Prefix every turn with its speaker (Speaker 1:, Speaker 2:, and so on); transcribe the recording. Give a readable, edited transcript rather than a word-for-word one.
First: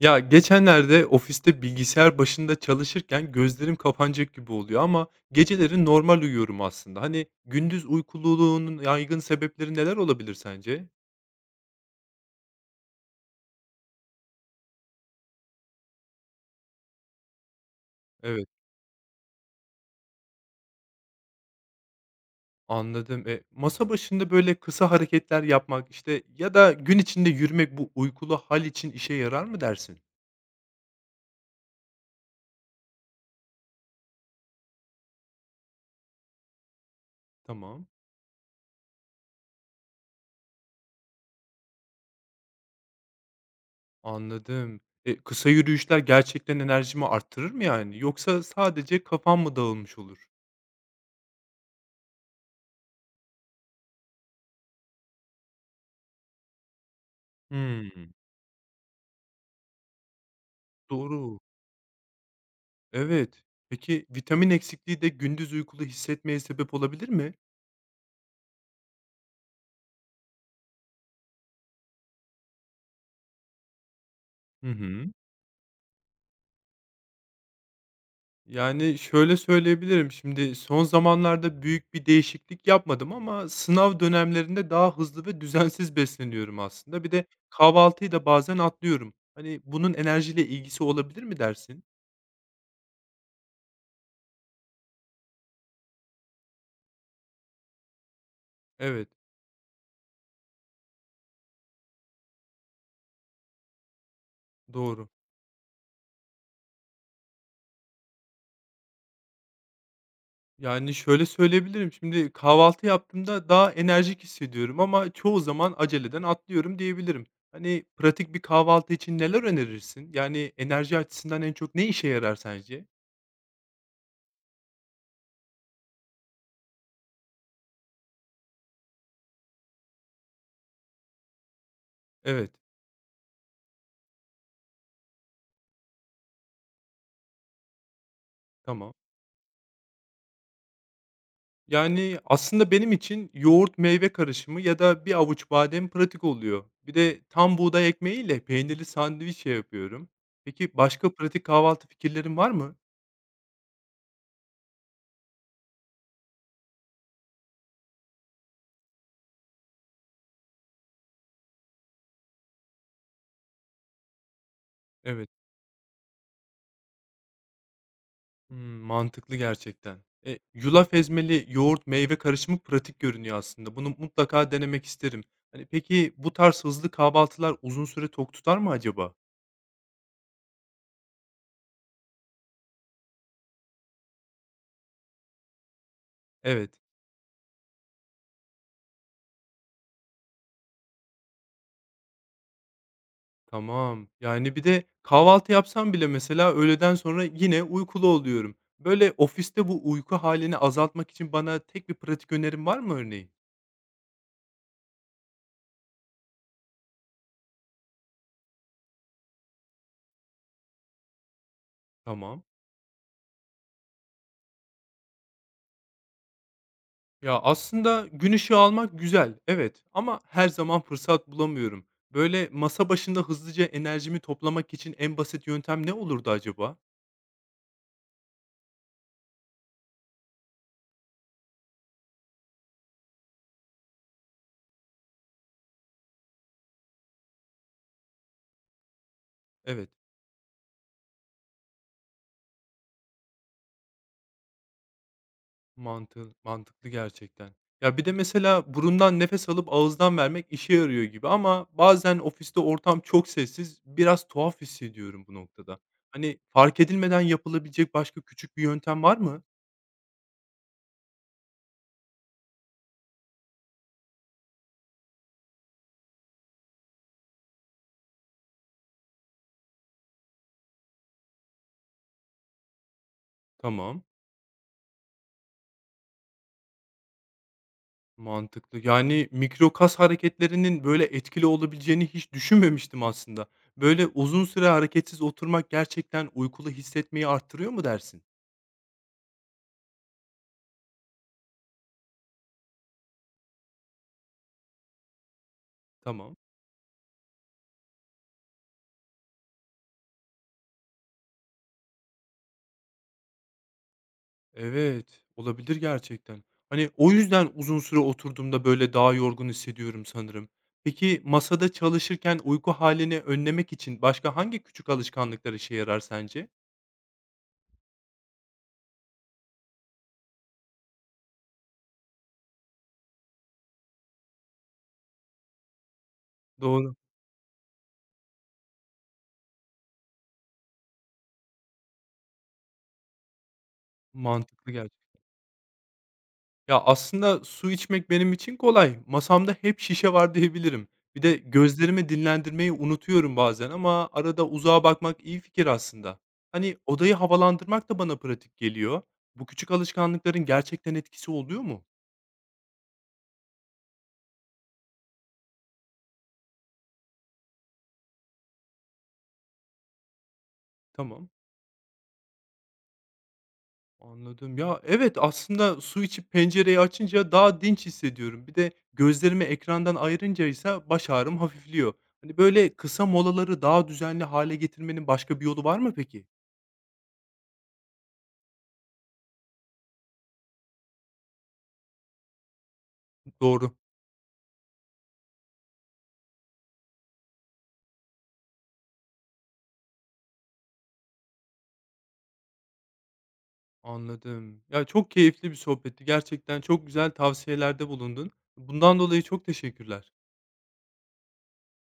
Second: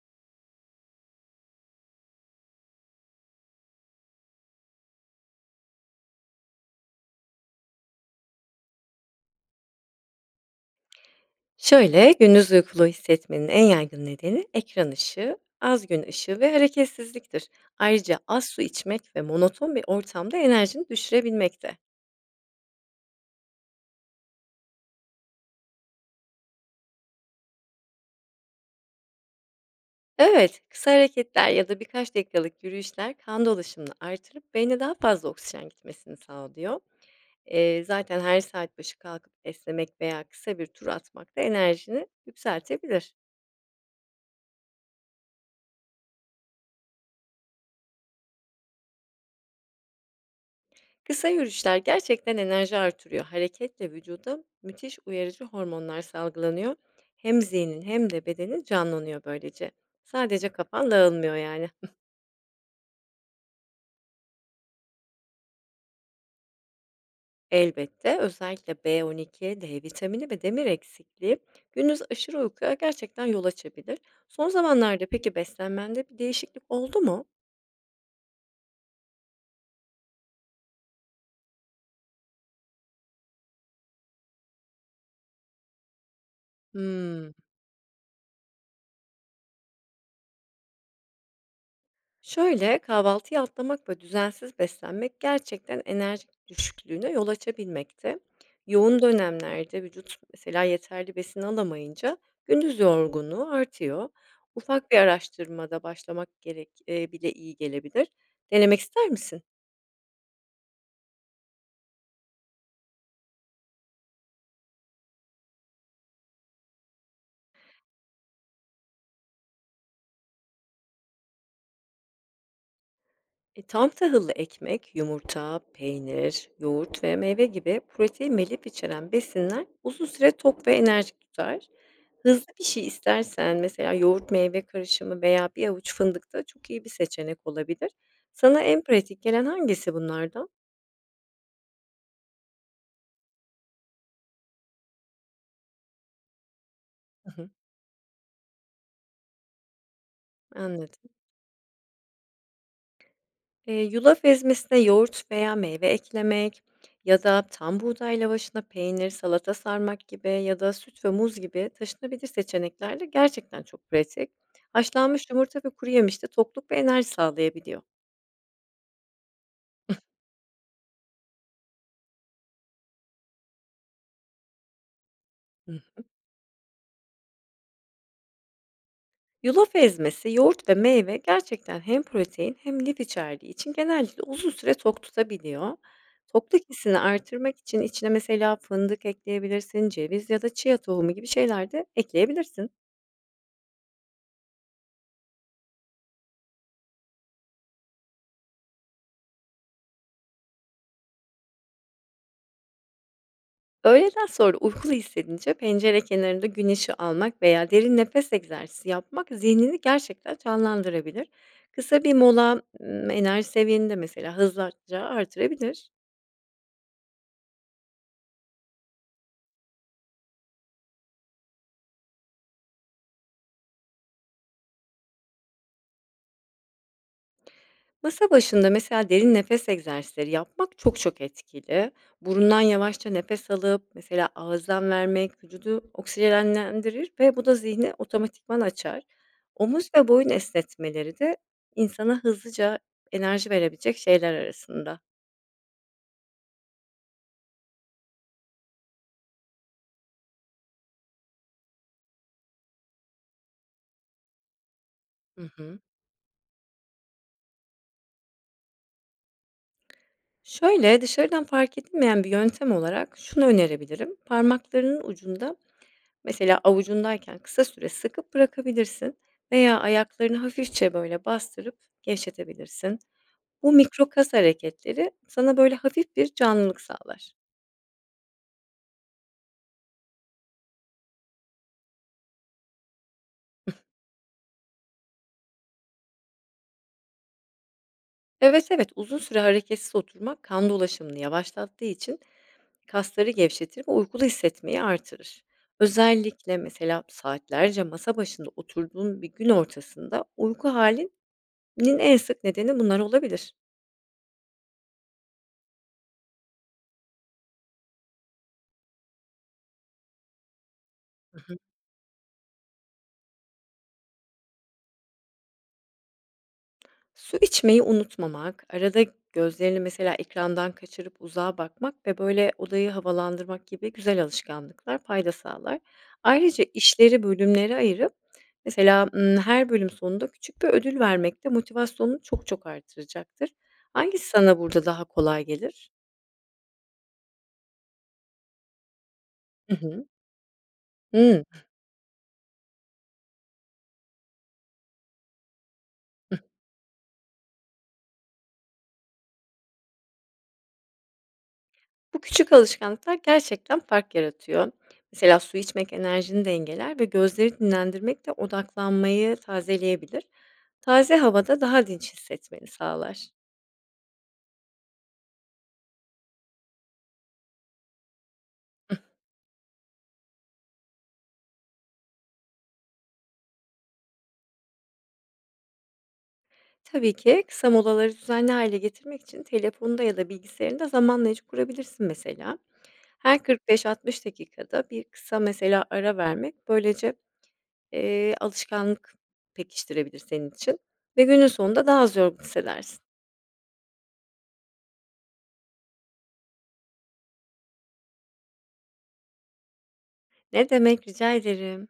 Speaker 1: Ya geçenlerde ofiste bilgisayar başında çalışırken gözlerim kapanacak gibi oluyor ama geceleri normal uyuyorum aslında. Hani gündüz uykululuğunun yaygın sebepleri neler olabilir sence?
Speaker 2: Şöyle, gündüz uykulu hissetmenin en yaygın nedeni ekran ışığı, az gün ışığı ve hareketsizliktir. Ayrıca az
Speaker 1: Evet,
Speaker 2: su içmek ve monoton bir ortamda enerjini düşürebilmekte.
Speaker 1: anladım. Masa başında böyle kısa hareketler yapmak işte ya da gün içinde yürümek bu uykulu hal için işe yarar mı dersin?
Speaker 2: Evet, kısa hareketler ya da birkaç dakikalık yürüyüşler kan dolaşımını artırıp beyne daha fazla oksijen gitmesini sağlıyor.
Speaker 1: Tamam,
Speaker 2: Zaten her saat başı kalkıp esnemek veya kısa bir tur atmak da enerjini yükseltebilir.
Speaker 1: anladım. Kısa yürüyüşler gerçekten enerjimi arttırır mı yani? Yoksa sadece kafam mı dağılmış olur?
Speaker 2: Kısa yürüyüşler gerçekten enerji artırıyor. Hareketle vücuda müthiş uyarıcı hormonlar salgılanıyor. Hem zihnin hem
Speaker 1: Hmm,
Speaker 2: de bedenin canlanıyor böylece. Sadece kafan dağılmıyor
Speaker 1: doğru.
Speaker 2: yani.
Speaker 1: Evet. Peki vitamin eksikliği de gündüz uykulu hissetmeye sebep olabilir mi?
Speaker 2: Elbette özellikle B12, D vitamini ve demir eksikliği gündüz aşırı uykuya gerçekten yol açabilir. Son
Speaker 1: Hı
Speaker 2: zamanlarda
Speaker 1: hı.
Speaker 2: peki beslenmende bir değişiklik oldu mu?
Speaker 1: Yani şöyle söyleyebilirim. Şimdi son zamanlarda büyük bir değişiklik yapmadım ama sınav dönemlerinde daha hızlı ve düzensiz besleniyorum aslında. Bir de
Speaker 2: Hmm.
Speaker 1: kahvaltıyı da bazen atlıyorum. Hani bunun enerjiyle ilgisi olabilir mi dersin?
Speaker 2: Şöyle, kahvaltıyı atlamak ve düzensiz beslenmek gerçekten enerji düşüklüğüne yol açabilmekte. Yoğun
Speaker 1: Evet,
Speaker 2: dönemlerde vücut mesela yeterli besin alamayınca gündüz yorgunluğu artıyor. Ufak bir
Speaker 1: doğru.
Speaker 2: araştırmada başlamak gerek, bile iyi gelebilir. Denemek ister misin?
Speaker 1: Yani, şöyle söyleyebilirim, şimdi kahvaltı yaptığımda daha enerjik hissediyorum ama çoğu zaman aceleden atlıyorum diyebilirim. Hani, pratik bir kahvaltı için neler önerirsin? Yani, enerji açısından en çok ne işe yarar sence?
Speaker 2: E, tam tahıllı ekmek, yumurta, peynir, yoğurt ve meyve gibi protein ve lif içeren besinler uzun süre tok ve enerjik tutar. Hızlı
Speaker 1: Evet,
Speaker 2: bir şey istersen mesela yoğurt meyve karışımı veya bir avuç fındık da çok iyi bir seçenek olabilir. Sana en
Speaker 1: tamam.
Speaker 2: pratik gelen hangisi bunlardan?
Speaker 1: Yani, aslında benim için yoğurt meyve karışımı ya da bir avuç badem pratik oluyor. Bir de
Speaker 2: Hı hı,
Speaker 1: tam buğday ekmeğiyle peynirli sandviç şey yapıyorum. Peki
Speaker 2: anladım.
Speaker 1: başka pratik kahvaltı fikirlerin var mı?
Speaker 2: Yulaf ezmesine yoğurt veya meyve eklemek ya da tam buğday lavaşına peynir, salata sarmak gibi ya da süt ve muz gibi taşınabilir seçeneklerle gerçekten çok pratik.
Speaker 1: Evet.
Speaker 2: Haşlanmış yumurta ve kuru yemiş de tokluk ve enerji sağlayabiliyor.
Speaker 1: Hımm, mantıklı gerçekten. Yulaf ezmeli yoğurt meyve karışımı pratik görünüyor aslında. Bunu mutlaka denemek isterim. Hani,
Speaker 2: Hı.
Speaker 1: peki bu tarz hızlı kahvaltılar uzun süre tok tutar mı acaba?
Speaker 2: Yulaf ezmesi, yoğurt ve meyve gerçekten hem protein hem lif içerdiği için genellikle uzun süre tok tutabiliyor. Tokluk
Speaker 1: Evet,
Speaker 2: hissini artırmak için içine mesela fındık ekleyebilirsin, ceviz ya da chia tohumu gibi şeyler de ekleyebilirsin.
Speaker 1: tamam. Yani bir de kahvaltı yapsam bile mesela öğleden sonra yine uykulu oluyorum. Böyle ofiste bu uyku halini azaltmak için bana tek bir pratik önerim var mı örneğin?
Speaker 2: Öğleden sonra uykulu hissedince pencere kenarında gün almak veya derin nefes egzersizi yapmak zihnini gerçekten canlandırabilir. Kısa bir
Speaker 1: Tamam.
Speaker 2: mola enerji seviyeni de mesela hızlıca artırabilir.
Speaker 1: Ya, aslında gün ışığı almak güzel, evet ama her zaman fırsat bulamıyorum. Böyle masa başında hızlıca enerjimi toplamak için en basit yöntem ne olurdu acaba?
Speaker 2: Masa başında mesela derin nefes egzersizleri yapmak çok çok etkili. Burundan yavaşça nefes alıp mesela ağızdan vermek vücudu oksijenlendirir ve bu da zihni otomatikman açar. Omuz
Speaker 1: Evet,
Speaker 2: ve boyun esnetmeleri de insana hızlıca enerji verebilecek şeyler arasında.
Speaker 1: mantıklı gerçekten. Ya, bir de mesela burundan nefes alıp ağızdan vermek işe yarıyor gibi ama bazen ofiste ortam çok sessiz, biraz tuhaf hissediyorum bu
Speaker 2: Hı hı.
Speaker 1: noktada. Hani fark edilmeden yapılabilecek başka küçük bir yöntem var mı?
Speaker 2: Şöyle, dışarıdan fark edilmeyen bir yöntem olarak şunu önerebilirim. Parmaklarının ucunda, mesela avucundayken kısa süre sıkıp bırakabilirsin veya ayaklarını hafifçe böyle bastırıp gevşetebilirsin. Bu
Speaker 1: Tamam.
Speaker 2: mikro kas hareketleri sana böyle hafif bir canlılık sağlar.
Speaker 1: Mantıklı. Yani, mikro kas hareketlerinin böyle etkili olabileceğini hiç düşünmemiştim aslında. Böyle uzun süre hareketsiz oturmak gerçekten uykulu hissetmeyi arttırıyor mu dersin?
Speaker 2: Evet, evet, uzun süre hareketsiz oturmak kan dolaşımını yavaşlattığı için kasları gevşetir ve uykulu hissetmeyi artırır.
Speaker 1: Tamam.
Speaker 2: Özellikle mesela saatlerce masa başında oturduğun bir gün ortasında uyku halin nin en sık nedeni bunlar olabilir.
Speaker 1: Evet, olabilir gerçekten. Hani, o yüzden uzun süre oturduğumda böyle daha yorgun hissediyorum sanırım. Peki
Speaker 2: Hı hı.
Speaker 1: masada çalışırken uyku halini önlemek için başka hangi küçük alışkanlıklar işe yarar sence?
Speaker 2: Su içmeyi unutmamak, arada gözlerini mesela ekrandan kaçırıp uzağa bakmak ve böyle odayı havalandırmak gibi güzel alışkanlıklar fayda sağlar. Ayrıca
Speaker 1: Doğru,
Speaker 2: işleri bölümlere ayırıp mesela, her bölüm sonunda küçük bir ödül vermek de motivasyonunu çok çok artıracaktır. Hangisi sana
Speaker 1: mantıklı
Speaker 2: burada
Speaker 1: gerçekten.
Speaker 2: daha kolay gelir?
Speaker 1: Ya, aslında su içmek benim için kolay. Masamda
Speaker 2: Hı
Speaker 1: hep
Speaker 2: hı.
Speaker 1: şişe var diyebilirim. Bir de
Speaker 2: Hıı.
Speaker 1: gözlerimi dinlendirmeyi unutuyorum bazen ama arada uzağa bakmak iyi fikir aslında. Hani odayı havalandırmak da bana pratik geliyor. Bu küçük alışkanlıkların gerçekten etkisi oluyor mu?
Speaker 2: Bu küçük alışkanlıklar gerçekten fark yaratıyor. Mesela su içmek enerjini dengeler ve gözleri dinlendirmek de odaklanmayı tazeleyebilir. Taze
Speaker 1: Tamam,
Speaker 2: havada daha dinç hissetmeni sağlar.
Speaker 1: anladım. Ya, evet, aslında su içip pencereyi açınca daha dinç hissediyorum. Bir de gözlerimi ekrandan ayırınca ise baş ağrım hafifliyor. Hani böyle kısa molaları daha düzenli hale getirmenin başka bir yolu var mı peki?
Speaker 2: Tabii ki kısa molaları düzenli hale getirmek için telefonda ya da bilgisayarında zamanlayıcı kurabilirsin mesela. Her
Speaker 1: Doğru.
Speaker 2: 45-60 dakikada bir kısa mesela ara vermek böylece alışkanlık pekiştirebilir senin için ve günün sonunda daha az yorgun hissedersin.
Speaker 1: Anladım. Ya, çok keyifli bir sohbetti. Gerçekten çok güzel tavsiyelerde bulundun. Bundan dolayı çok teşekkürler.
Speaker 2: Ne demek rica ederim.